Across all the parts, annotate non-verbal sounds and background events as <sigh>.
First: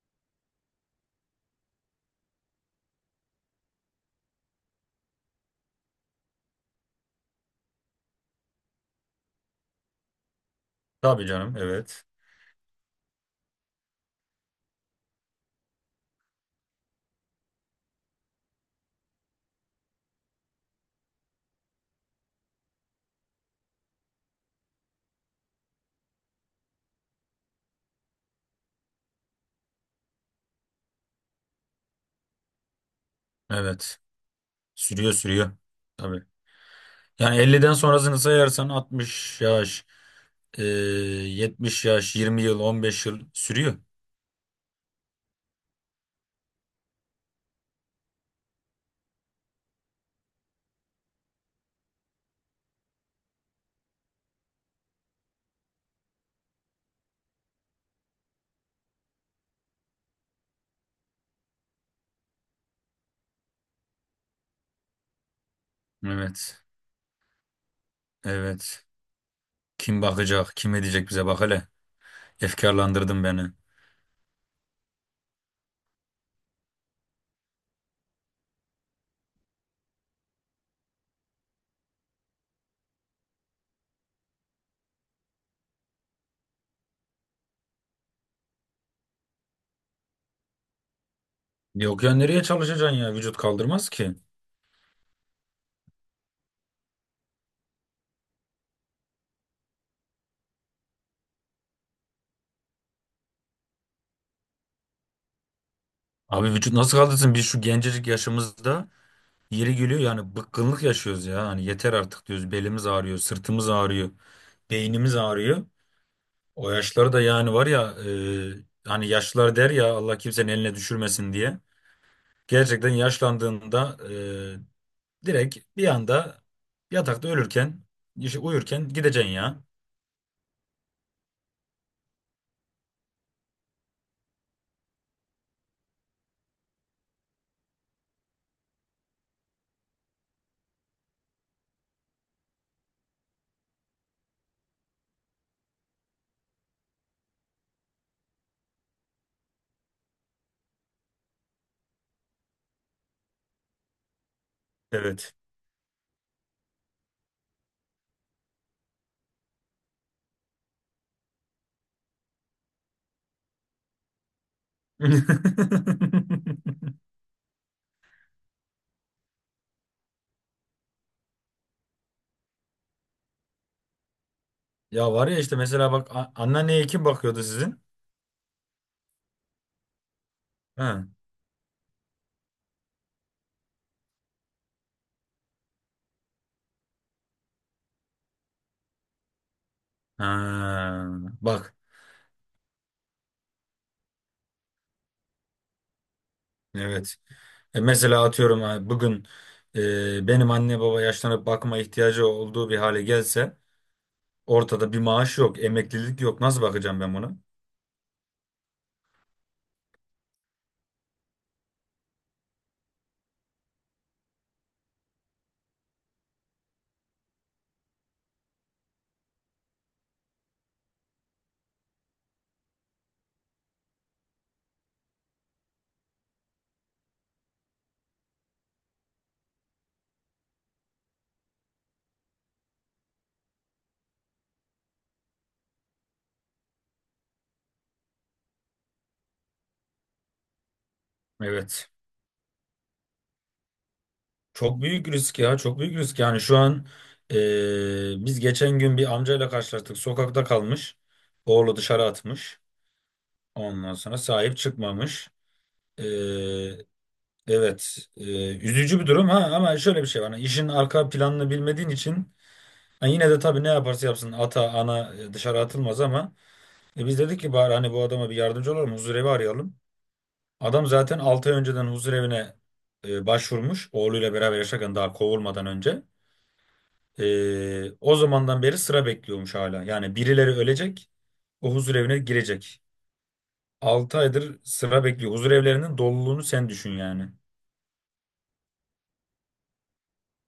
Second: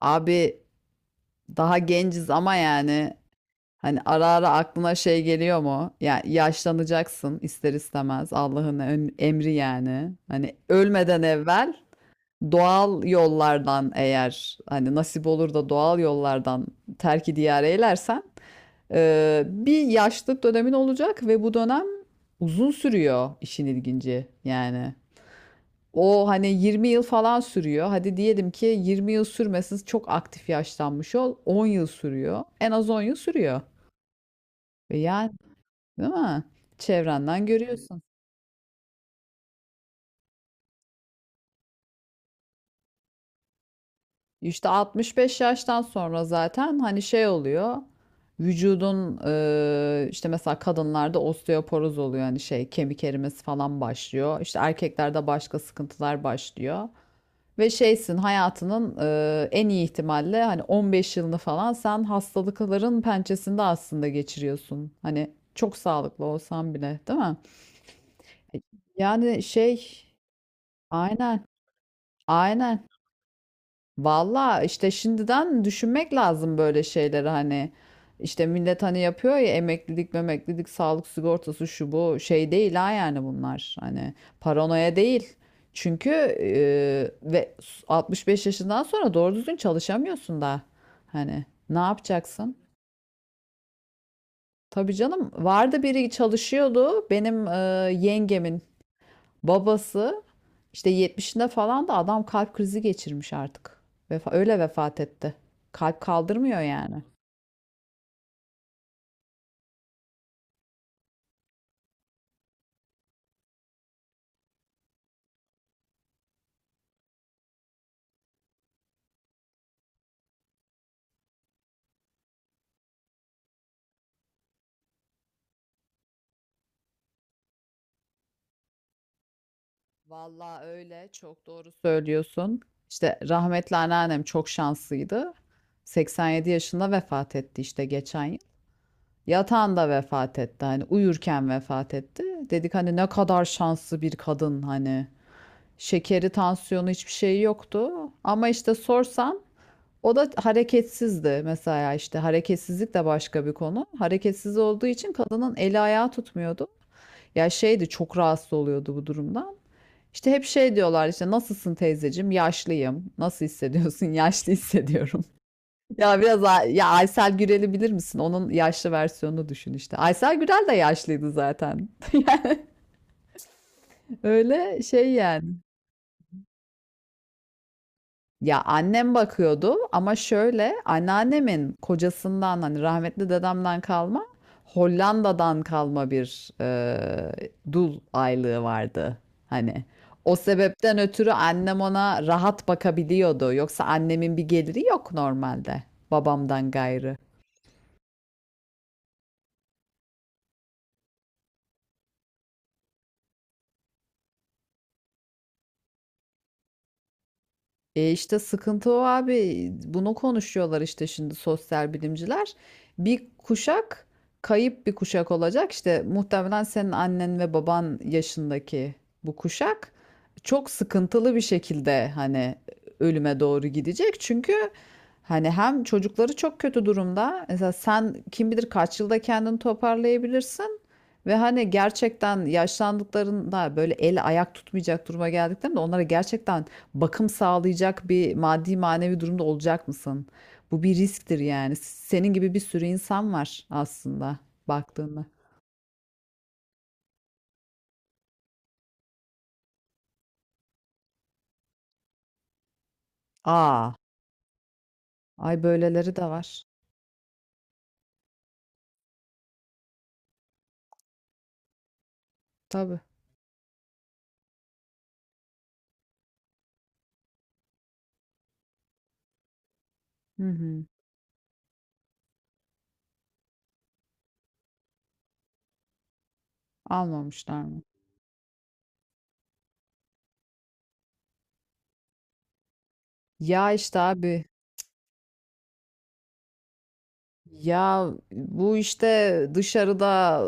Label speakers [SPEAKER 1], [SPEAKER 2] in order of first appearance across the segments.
[SPEAKER 1] Abi daha genciz ama yani hani ara ara aklına şey geliyor mu? Ya yaşlanacaksın ister istemez Allah'ın emri yani. Hani ölmeden
[SPEAKER 2] Tabii canım
[SPEAKER 1] evvel
[SPEAKER 2] evet.
[SPEAKER 1] doğal yollardan eğer hani nasip olur da doğal yollardan terki diyar eylersen bir yaşlılık dönemin olacak ve bu dönem uzun sürüyor işin ilginci yani. O hani 20 yıl falan sürüyor. Hadi diyelim ki 20 yıl sürmesin, çok aktif yaşlanmış ol. 10 yıl sürüyor. En az 10 yıl sürüyor.
[SPEAKER 2] Evet.
[SPEAKER 1] Ve
[SPEAKER 2] Sürüyor
[SPEAKER 1] yani,
[SPEAKER 2] sürüyor.
[SPEAKER 1] değil
[SPEAKER 2] Tabii.
[SPEAKER 1] mi?
[SPEAKER 2] Yani
[SPEAKER 1] Çevrenden
[SPEAKER 2] 50'den
[SPEAKER 1] görüyorsun.
[SPEAKER 2] sonrasını sayarsan 60 yaş, 70 yaş, 20 yıl, 15 yıl sürüyor.
[SPEAKER 1] İşte 65 yaştan sonra zaten hani şey oluyor. Vücudun işte mesela kadınlarda osteoporoz oluyor, hani şey, kemik erimesi falan başlıyor. İşte erkeklerde başka sıkıntılar başlıyor. Ve şeysin, hayatının en iyi ihtimalle hani 15 yılını falan sen hastalıkların pençesinde aslında geçiriyorsun. Hani çok sağlıklı
[SPEAKER 2] Evet.
[SPEAKER 1] olsan bile, değil mi? E,
[SPEAKER 2] Evet.
[SPEAKER 1] Yani
[SPEAKER 2] Kim
[SPEAKER 1] şey.
[SPEAKER 2] bakacak, kim edecek bize bak
[SPEAKER 1] Aynen.
[SPEAKER 2] hele.
[SPEAKER 1] Aynen.
[SPEAKER 2] Efkarlandırdın beni.
[SPEAKER 1] Valla işte şimdiden düşünmek lazım böyle şeyleri, hani işte millet hani yapıyor ya, emeklilik memeklilik, sağlık sigortası şu bu, şey değil ha yani. Bunlar hani paranoya değil. Çünkü e, ve 65 yaşından sonra doğru düzgün çalışamıyorsun da hani ne
[SPEAKER 2] Yok ya nereye
[SPEAKER 1] yapacaksın?
[SPEAKER 2] çalışacaksın ya? Vücut kaldırmaz ki.
[SPEAKER 1] Tabii canım, vardı biri çalışıyordu, benim yengemin babası işte 70'inde falan da adam kalp krizi geçirmiş artık. Öyle vefat etti. Kalp
[SPEAKER 2] Abi
[SPEAKER 1] kaldırmıyor
[SPEAKER 2] vücut nasıl
[SPEAKER 1] yani.
[SPEAKER 2] kaldırsın? Biz şu gencecik yaşımızda yeri geliyor yani bıkkınlık yaşıyoruz ya. Hani yeter artık diyoruz. Belimiz ağrıyor, sırtımız ağrıyor, beynimiz ağrıyor. O yaşları da yani var ya, e, hani yaşlılar der ya Allah kimsenin eline düşürmesin diye. Gerçekten yaşlandığında e, direkt bir anda yatakta ölürken, işte uyurken gideceksin ya.
[SPEAKER 1] Vallahi öyle, çok doğru söylüyorsun. İşte rahmetli anneannem çok şanslıydı. 87 yaşında vefat etti işte, geçen yıl. Yatağında vefat etti, hani uyurken vefat etti. Dedik hani ne kadar şanslı bir kadın hani. Şekeri, tansiyonu, hiçbir şey yoktu. Ama işte sorsan, o da hareketsizdi mesela. İşte hareketsizlik de başka bir konu. Hareketsiz olduğu için
[SPEAKER 2] Evet.
[SPEAKER 1] kadının eli ayağı tutmuyordu. Ya şeydi, çok rahatsız oluyordu bu durumdan. İşte hep şey diyorlar, işte nasılsın teyzeciğim? Yaşlıyım. Nasıl hissediyorsun? <laughs> Yaşlı hissediyorum. <laughs>
[SPEAKER 2] <laughs>
[SPEAKER 1] Ya biraz ya, Aysel Gürel'i bilir misin? Onun yaşlı versiyonunu düşün işte. Aysel Gürel de yaşlıydı zaten. <laughs> Öyle şey
[SPEAKER 2] Ya var ya işte
[SPEAKER 1] yani.
[SPEAKER 2] mesela bak, anneanneye kim bakıyordu sizin?
[SPEAKER 1] Ya annem bakıyordu ama şöyle,
[SPEAKER 2] Ha.
[SPEAKER 1] anneannemin kocasından, hani rahmetli dedemden kalma, Hollanda'dan kalma bir dul aylığı vardı. Hani o sebepten
[SPEAKER 2] Ha.
[SPEAKER 1] ötürü
[SPEAKER 2] Bak.
[SPEAKER 1] annem ona rahat bakabiliyordu. Yoksa annemin bir geliri yok normalde, babamdan gayrı.
[SPEAKER 2] Evet. E mesela atıyorum ha, bugün e, benim anne baba yaşlanıp bakıma ihtiyacı olduğu bir hale gelse, ortada bir maaş yok, emeklilik yok. Nasıl bakacağım ben buna?
[SPEAKER 1] E işte sıkıntı o abi. Bunu konuşuyorlar işte şimdi sosyal bilimciler. Bir kuşak, kayıp bir kuşak olacak. İşte muhtemelen senin annen ve baban yaşındaki bu kuşak çok sıkıntılı bir şekilde hani ölüme doğru gidecek. Çünkü hani hem çocukları çok kötü durumda. Mesela sen kim bilir kaç yılda kendini toparlayabilirsin. Ve hani gerçekten yaşlandıklarında, böyle el ayak tutmayacak duruma geldiklerinde onlara gerçekten bakım sağlayacak bir maddi manevi durumda olacak mısın? Bu bir risktir yani.
[SPEAKER 2] Evet.
[SPEAKER 1] Senin gibi bir sürü insan var aslında
[SPEAKER 2] Çok büyük
[SPEAKER 1] baktığında.
[SPEAKER 2] risk ya, çok büyük risk. Yani şu an biz geçen gün bir amcayla karşılaştık. Sokakta kalmış. Oğlu dışarı atmış. Ondan
[SPEAKER 1] Aa,
[SPEAKER 2] sonra sahip çıkmamış.
[SPEAKER 1] ay böyleleri de var.
[SPEAKER 2] Eee, evet, üzücü bir durum ha, ama şöyle bir şey var. Yani işin arka planını bilmediğin için
[SPEAKER 1] Tabii.
[SPEAKER 2] ha, yine de tabii ne yaparsa yapsın ata ana e, dışarı atılmaz, ama e, biz dedik ki bari hani bu adama bir yardımcı olalım, huzurevi arayalım.
[SPEAKER 1] Hı hı.
[SPEAKER 2] Adam zaten 6 ay önceden huzur evine e, başvurmuş. Oğluyla beraber yaşarken, daha kovulmadan önce.
[SPEAKER 1] Almamışlar mı?
[SPEAKER 2] E, o zamandan beri sıra bekliyormuş hala. Yani birileri ölecek, o huzur evine girecek.
[SPEAKER 1] Ya işte
[SPEAKER 2] 6
[SPEAKER 1] abi,
[SPEAKER 2] aydır sıra bekliyor. Huzur evlerinin doluluğunu sen düşün yani.
[SPEAKER 1] ya bu işte dışarıda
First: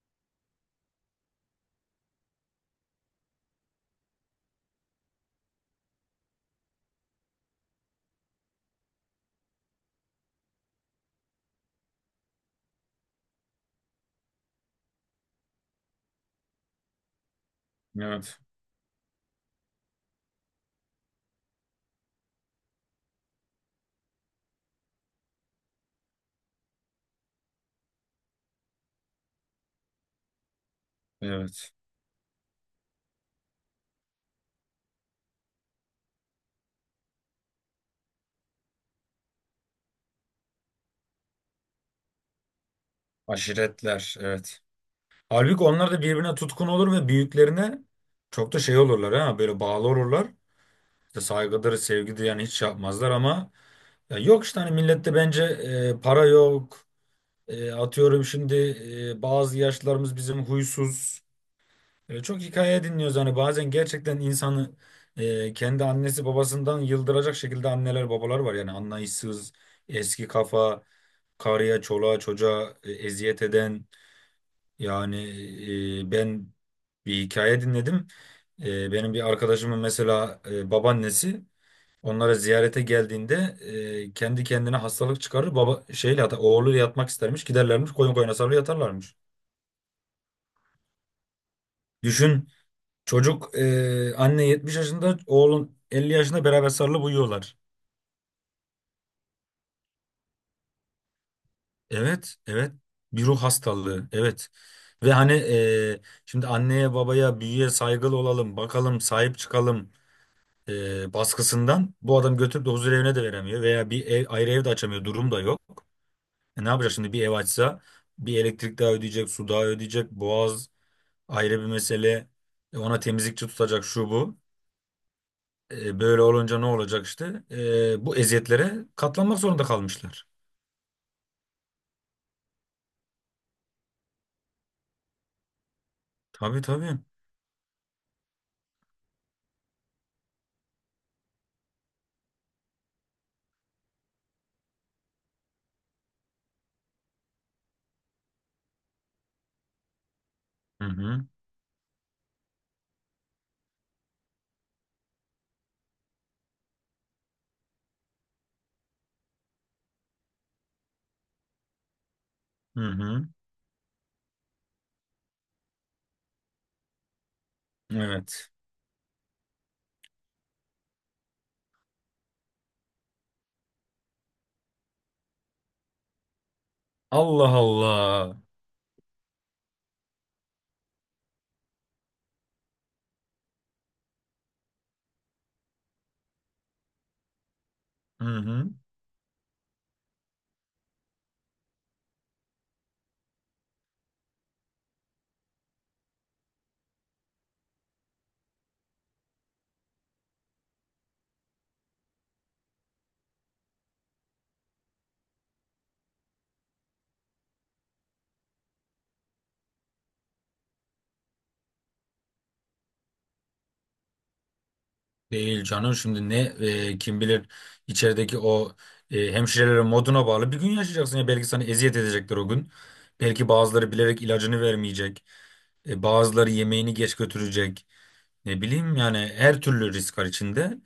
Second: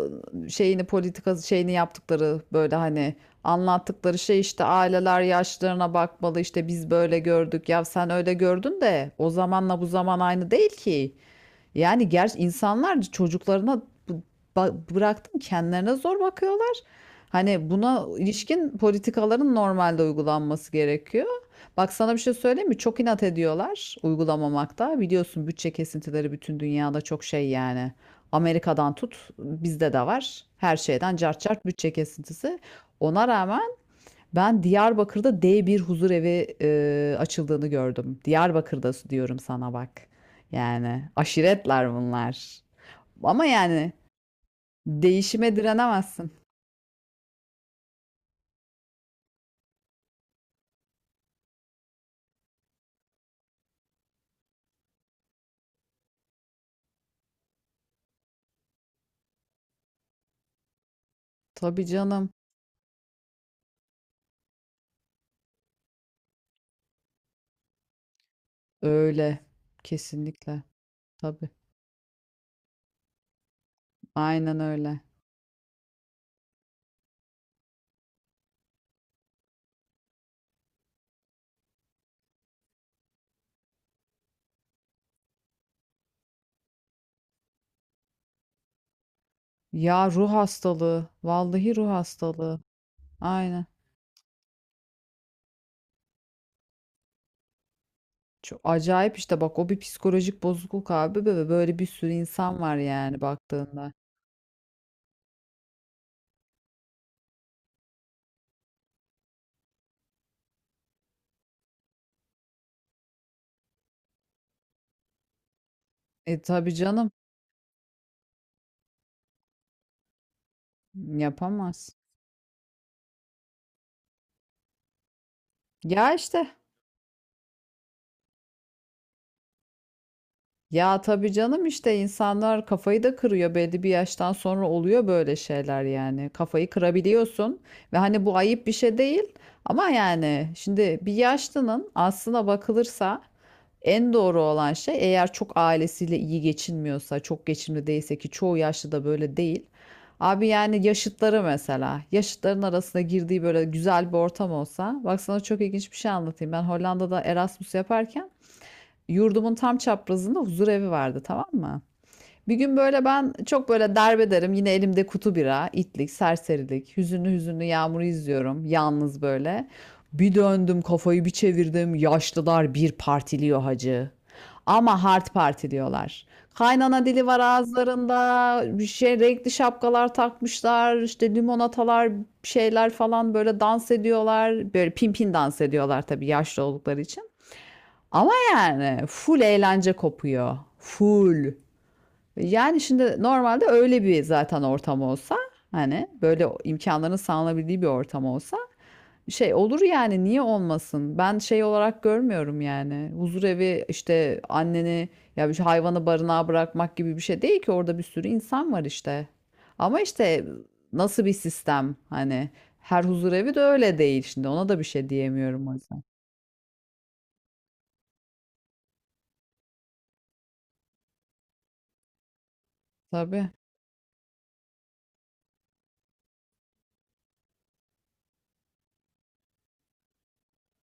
[SPEAKER 1] şeyini, politika şeyini yaptıkları, böyle hani anlattıkları şey, işte aileler yaşlarına bakmalı, işte biz böyle gördük ya, sen öyle gördün, de o zamanla bu zaman aynı değil ki. Yani gerçi insanlar çocuklarına bıraktım, kendilerine zor bakıyorlar. Hani buna
[SPEAKER 2] Evet,
[SPEAKER 1] ilişkin politikaların normalde uygulanması gerekiyor. Bak, sana bir şey söyleyeyim mi? Çok inat ediyorlar uygulamamakta. Biliyorsun bütçe kesintileri bütün dünyada çok şey yani. Amerika'dan tut, bizde de var. Her şeyden cart cart
[SPEAKER 2] evet.
[SPEAKER 1] bütçe kesintisi. Ona rağmen ben Diyarbakır'da D1 huzur evi açıldığını gördüm. Diyarbakır'da diyorum sana, bak. Yani aşiretler bunlar. Ama yani
[SPEAKER 2] Aşiretler, evet.
[SPEAKER 1] değişime
[SPEAKER 2] Halbuki onlar da
[SPEAKER 1] direnemezsin.
[SPEAKER 2] birbirine tutkun olur ve büyüklerine çok da şey olurlar, ha böyle bağlı olurlar. İşte saygıdır, sevgidir, yani hiç şey yapmazlar ama, ya yok işte hani millette bence e, para yok. E, atıyorum şimdi e, bazı yaşlarımız bizim huysuz.
[SPEAKER 1] Tabii
[SPEAKER 2] E,
[SPEAKER 1] canım.
[SPEAKER 2] çok hikaye dinliyoruz. Hani bazen gerçekten insanı e, kendi annesi babasından yıldıracak şekilde anneler babalar var. Yani
[SPEAKER 1] Öyle.
[SPEAKER 2] anlayışsız, eski
[SPEAKER 1] Kesinlikle.
[SPEAKER 2] kafa,
[SPEAKER 1] Tabii.
[SPEAKER 2] karıya, çoluğa, çocuğa e, eziyet eden.
[SPEAKER 1] Aynen öyle.
[SPEAKER 2] Yani e, ben bir hikaye dinledim. E, benim bir arkadaşımın mesela e, babaannesi onlara ziyarete geldiğinde e, kendi kendine hastalık çıkarır. Baba oğluyla yatmak istermiş. Giderlermiş, koyun koyuna sarılı yatarlarmış.
[SPEAKER 1] Ya ruh hastalığı. Vallahi ruh
[SPEAKER 2] Düşün,
[SPEAKER 1] hastalığı.
[SPEAKER 2] çocuk,
[SPEAKER 1] Aynen.
[SPEAKER 2] e, anne 70 yaşında, oğlun 50 yaşında, beraber sarılıp uyuyorlar.
[SPEAKER 1] Çok acayip işte. Bak, o bir psikolojik bozukluk abi ve böyle bir sürü
[SPEAKER 2] Evet
[SPEAKER 1] insan
[SPEAKER 2] evet,
[SPEAKER 1] var yani
[SPEAKER 2] bir ruh
[SPEAKER 1] baktığında.
[SPEAKER 2] hastalığı evet. Ve hani, e, şimdi anneye babaya büyüye saygılı olalım bakalım sahip çıkalım e, baskısından bu adam götürüp de huzur evine de veremiyor veya bir ev, ayrı ev de açamıyor, durum da yok.
[SPEAKER 1] E
[SPEAKER 2] E ne
[SPEAKER 1] tabii
[SPEAKER 2] yapacak
[SPEAKER 1] canım.
[SPEAKER 2] şimdi, bir ev açsa bir elektrik daha ödeyecek, su daha ödeyecek, boğaz ayrı bir
[SPEAKER 1] Yapamaz.
[SPEAKER 2] mesele. E ona temizlikçi tutacak, şu bu. E
[SPEAKER 1] Ya
[SPEAKER 2] böyle
[SPEAKER 1] işte
[SPEAKER 2] olunca ne olacak işte? E bu eziyetlere katlanmak zorunda kalmışlar.
[SPEAKER 1] Ya tabii canım, işte insanlar kafayı da kırıyor, belli bir yaştan sonra oluyor böyle şeyler yani.
[SPEAKER 2] Tabii
[SPEAKER 1] Kafayı
[SPEAKER 2] tabii.
[SPEAKER 1] kırabiliyorsun ve hani bu ayıp bir şey değil ama yani şimdi bir yaşlının, aslına bakılırsa en doğru olan şey, eğer çok ailesiyle iyi geçinmiyorsa, çok geçimli değilse, ki çoğu yaşlı da böyle değil. Abi
[SPEAKER 2] Hı
[SPEAKER 1] yani
[SPEAKER 2] hı.
[SPEAKER 1] yaşıtları mesela, yaşıtların arasında girdiği böyle güzel bir ortam olsa. Bak sana çok ilginç bir şey anlatayım. Ben Hollanda'da Erasmus yaparken yurdumun tam çaprazında huzur evi vardı, tamam mı? Bir gün
[SPEAKER 2] Hı
[SPEAKER 1] böyle
[SPEAKER 2] hı.
[SPEAKER 1] ben çok böyle derbederim yine, elimde kutu bira, itlik, serserilik, hüzünlü hüzünlü yağmuru
[SPEAKER 2] Evet.
[SPEAKER 1] izliyorum yalnız böyle. Bir döndüm, kafayı bir çevirdim, yaşlılar bir partiliyor hacı. Ama hard partiliyorlar. Kaynana dili var
[SPEAKER 2] Allah Allah.
[SPEAKER 1] ağızlarında, bir şey renkli şapkalar takmışlar, işte limonatalar, şeyler falan, böyle dans ediyorlar. Böyle pimpin dans ediyorlar tabii, yaşlı oldukları için.
[SPEAKER 2] Hı
[SPEAKER 1] Ama
[SPEAKER 2] hı.
[SPEAKER 1] yani full eğlence kopuyor. Full. Yani şimdi normalde öyle bir zaten ortam olsa, hani böyle imkanların sağlanabildiği bir ortam olsa, şey olur yani, niye olmasın? Ben şey olarak görmüyorum yani. Huzur evi işte, anneni ya hayvanı barınağa bırakmak gibi bir şey değil ki, orada bir sürü insan var işte. Ama işte nasıl bir sistem hani, her huzur evi de öyle değil şimdi, ona da bir şey
[SPEAKER 2] Değil
[SPEAKER 1] diyemiyorum o
[SPEAKER 2] canım,
[SPEAKER 1] yüzden.
[SPEAKER 2] şimdi ne, e, kim bilir içerideki o e, hemşirelerin moduna bağlı bir gün yaşayacaksın ya, belki sana eziyet edecekler o gün. Belki
[SPEAKER 1] Tabii.
[SPEAKER 2] bazıları bilerek ilacını vermeyecek. E, bazıları yemeğini geç götürecek. Ne bileyim yani, her türlü risk var içinde.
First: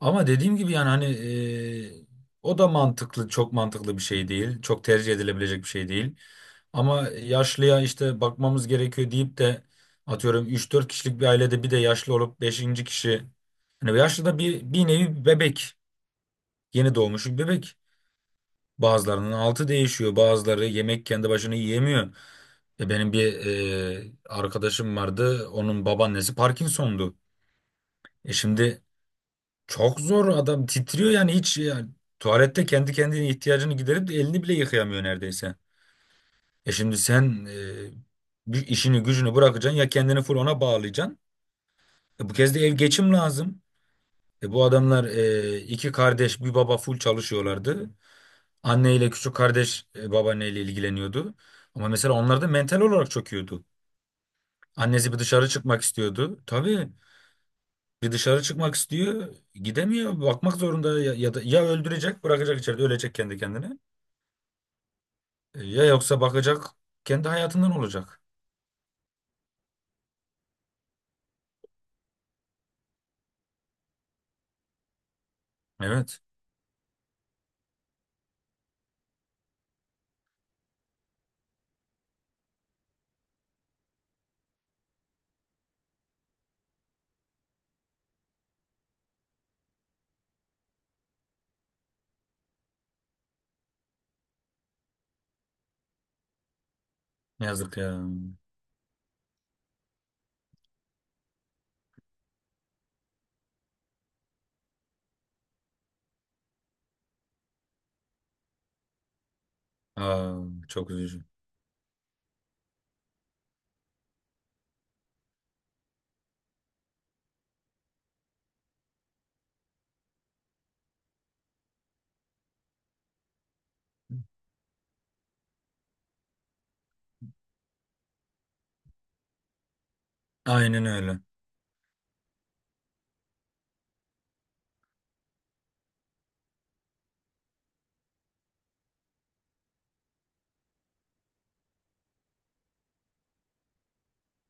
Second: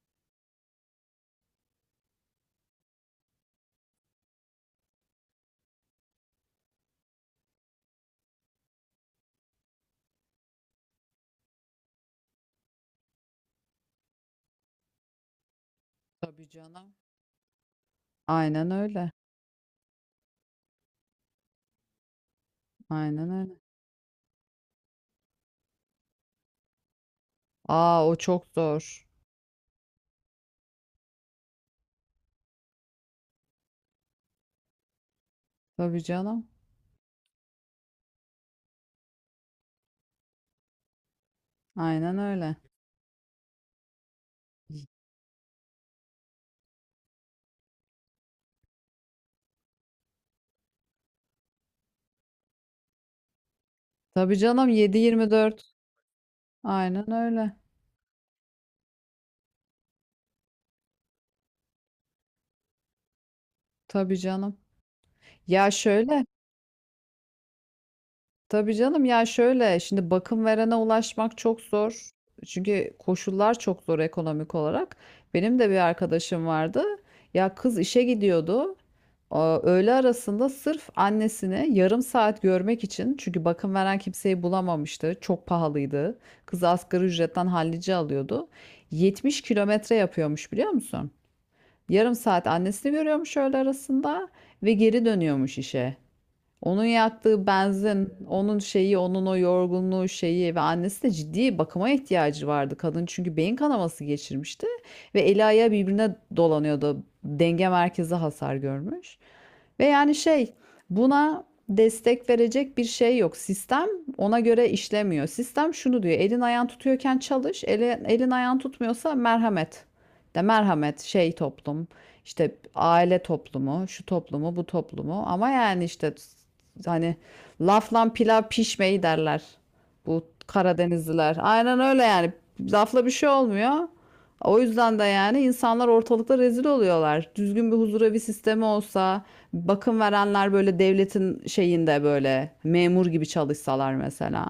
[SPEAKER 2] Ama dediğim gibi yani hani, e, o da mantıklı, çok mantıklı bir şey değil. Çok tercih edilebilecek bir şey değil. Ama yaşlıya işte bakmamız gerekiyor deyip de atıyorum 3-4 kişilik bir ailede bir de yaşlı olup beşinci kişi. Hani yaşlı da bir, bir nevi bir bebek.
[SPEAKER 1] Tabii canım.
[SPEAKER 2] Yeni doğmuş bir bebek.
[SPEAKER 1] Aynen öyle.
[SPEAKER 2] Bazılarının altı değişiyor. Bazıları yemek kendi başına yiyemiyor. Ya benim
[SPEAKER 1] Aynen
[SPEAKER 2] bir
[SPEAKER 1] öyle.
[SPEAKER 2] e, arkadaşım vardı. Onun babaannesi Parkinson'du.
[SPEAKER 1] Aa, o
[SPEAKER 2] E
[SPEAKER 1] çok
[SPEAKER 2] şimdi
[SPEAKER 1] zor.
[SPEAKER 2] çok zor, adam titriyor yani, tuvalette kendi kendine ihtiyacını giderip de elini bile yıkayamıyor neredeyse.
[SPEAKER 1] Tabii canım.
[SPEAKER 2] E şimdi sen e, bir işini gücünü bırakacaksın ya, kendini full ona bağlayacaksın.
[SPEAKER 1] Aynen
[SPEAKER 2] E bu kez
[SPEAKER 1] öyle.
[SPEAKER 2] de ev geçim lazım. E bu adamlar, e, iki kardeş bir baba full çalışıyorlardı. Anne ile küçük kardeş e, babaanneyle ilgileniyordu. Ama mesela onlar da mental olarak çöküyordu.
[SPEAKER 1] Tabii canım. Yedi
[SPEAKER 2] Annesi bir
[SPEAKER 1] yirmi
[SPEAKER 2] dışarı
[SPEAKER 1] dört.
[SPEAKER 2] çıkmak istiyordu. Tabii
[SPEAKER 1] Aynen öyle.
[SPEAKER 2] bir dışarı çıkmak istiyor, gidemiyor. Bakmak zorunda ya, ya da ya öldürecek, bırakacak içeride, ölecek kendi kendine.
[SPEAKER 1] Tabii canım.
[SPEAKER 2] E,
[SPEAKER 1] Ya
[SPEAKER 2] Ya yoksa
[SPEAKER 1] şöyle.
[SPEAKER 2] bakacak, kendi hayatından olacak.
[SPEAKER 1] Tabii canım, ya şöyle. Şimdi bakım verene ulaşmak çok zor. Çünkü koşullar çok zor ekonomik olarak. Benim de bir
[SPEAKER 2] Evet,
[SPEAKER 1] arkadaşım vardı. Ya kız işe gidiyordu. Aa, öğle arasında sırf annesini yarım saat görmek için, çünkü bakım veren kimseyi bulamamıştı. Çok pahalıydı. Kız asgari ücretten hallice alıyordu. 70 kilometre yapıyormuş, biliyor musun? Yarım saat annesini görüyormuş öğle arasında ve geri dönüyormuş işe. Onun yaktığı
[SPEAKER 2] yazık ya.
[SPEAKER 1] benzin, onun şeyi, onun o yorgunluğu şeyi, ve annesi de, ciddi bakıma ihtiyacı vardı kadın. Çünkü beyin kanaması geçirmişti ve eli ayağı birbirine dolanıyordu. Denge merkezi hasar görmüş. Ve yani
[SPEAKER 2] Aa,
[SPEAKER 1] şey,
[SPEAKER 2] çok üzücü.
[SPEAKER 1] buna destek verecek bir şey yok. Sistem ona göre işlemiyor. Sistem şunu diyor: elin ayağın tutuyorken çalış. Elin ayağın tutmuyorsa merhamet. De merhamet şey, toplum. İşte aile toplumu, şu toplumu, bu toplumu. Ama yani işte hani, lafla pilav pişmeyi derler. Bu
[SPEAKER 2] Aynen öyle.
[SPEAKER 1] Karadenizliler. Aynen öyle yani. Lafla bir şey olmuyor. O yüzden de yani insanlar ortalıkta rezil oluyorlar. Düzgün bir huzur evi sistemi olsa, bakım verenler böyle devletin şeyinde böyle memur gibi çalışsalar mesela.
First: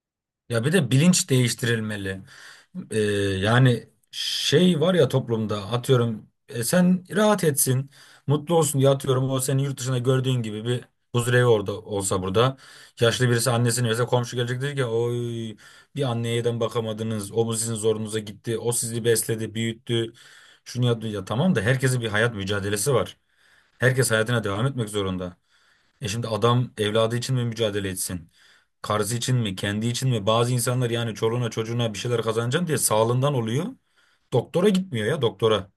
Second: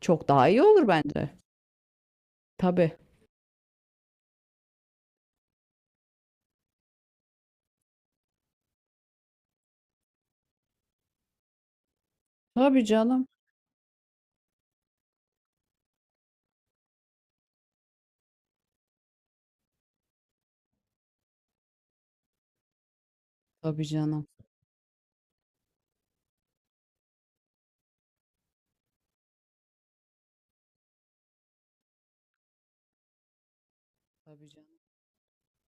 [SPEAKER 1] Çok daha iyi
[SPEAKER 2] Ya bir
[SPEAKER 1] olur
[SPEAKER 2] de bilinç
[SPEAKER 1] bence.
[SPEAKER 2] değiştirilmeli.
[SPEAKER 1] Tabii.
[SPEAKER 2] Ee, yani şey var ya toplumda, atıyorum e, sen rahat etsin, mutlu olsun diye, atıyorum o senin yurt dışında gördüğün gibi bir huzurevi orada olsa burada.
[SPEAKER 1] Tabii canım.
[SPEAKER 2] Yaşlı birisi annesini verse komşu gelecek diyecek ki, oy bir anneye neden bakamadınız. O bu sizin zorunuza gitti. O sizi besledi, büyüttü. Şunu yaptı ya, tamam da herkesin bir hayat mücadelesi var.
[SPEAKER 1] Tabii
[SPEAKER 2] Herkes
[SPEAKER 1] canım.
[SPEAKER 2] hayatına devam etmek zorunda. E şimdi adam evladı için mi mücadele etsin? Karısı için mi, kendi için mi? Bazı insanlar yani çoluğuna çocuğuna bir şeyler kazanacağım diye sağlığından oluyor.
[SPEAKER 1] Tabii
[SPEAKER 2] Doktora
[SPEAKER 1] canım.
[SPEAKER 2] gitmiyor ya doktora.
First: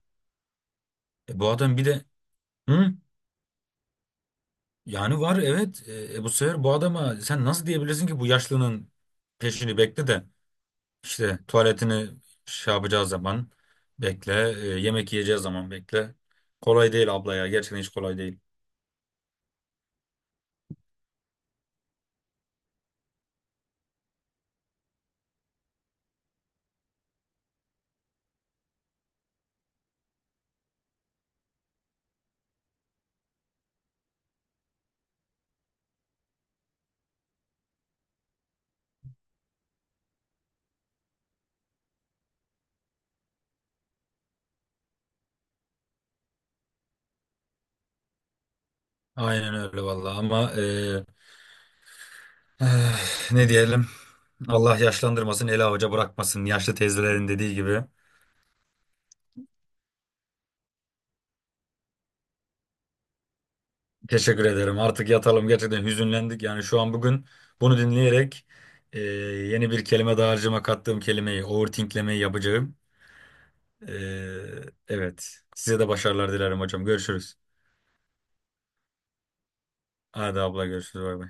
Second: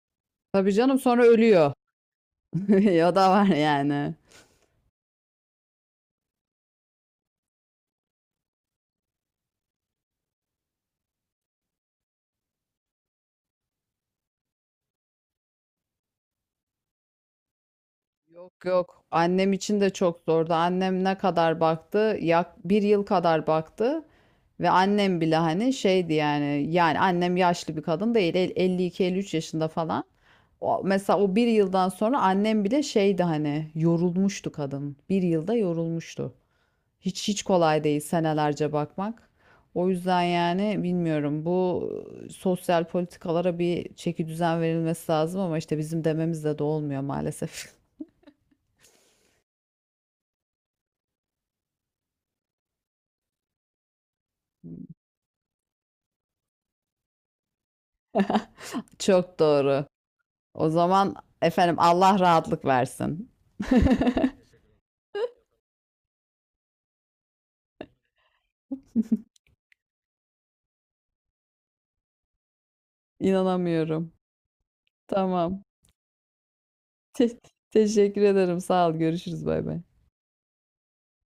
[SPEAKER 1] Tabii canım, sonra
[SPEAKER 2] E, bu
[SPEAKER 1] ölüyor.
[SPEAKER 2] adam bir de,
[SPEAKER 1] <laughs>
[SPEAKER 2] hı?
[SPEAKER 1] Ya da var yani.
[SPEAKER 2] Yani var evet. Bu sefer bu adama sen nasıl diyebilirsin ki bu yaşlının peşini bekle de, işte tuvaletini şey yapacağı zaman bekle, e, yemek yiyeceği zaman bekle. Kolay değil abla ya. Gerçekten hiç kolay değil.
[SPEAKER 1] Yok, yok. Annem için de çok zordu. Annem ne kadar baktı? Bir yıl kadar baktı. Ve annem bile hani şeydi yani. Yani annem yaşlı bir kadın değil. 52, 53 yaşında falan. O, mesela o bir yıldan sonra annem bile şeydi hani, yorulmuştu kadın. Bir yılda yorulmuştu. Hiç hiç kolay değil senelerce bakmak. O yüzden yani bilmiyorum, bu sosyal politikalara bir çeki düzen verilmesi lazım ama işte bizim dememizle de olmuyor maalesef. <laughs>
[SPEAKER 2] Aynen öyle vallahi ama, e, eh, ne diyelim? Allah yaşlandırmasın, eli avuca bırakmasın. Yaşlı teyzelerin dediği gibi.
[SPEAKER 1] Çok doğru. O zaman, efendim, Allah rahatlık versin. <laughs>
[SPEAKER 2] Teşekkür ederim. Artık yatalım. Gerçekten hüzünlendik. Yani şu an bugün bunu dinleyerek e, yeni bir kelime daha harcama kattığım kelimeyi, overthinklemeyi yapacağım. E,
[SPEAKER 1] İnanamıyorum.
[SPEAKER 2] evet.
[SPEAKER 1] Tamam.
[SPEAKER 2] Size de başarılar dilerim hocam. Görüşürüz.
[SPEAKER 1] Te- teşekkür ederim. Sağ ol. Görüşürüz. Bay bay.
[SPEAKER 2] Hadi abla görüşürüz. Bay bay.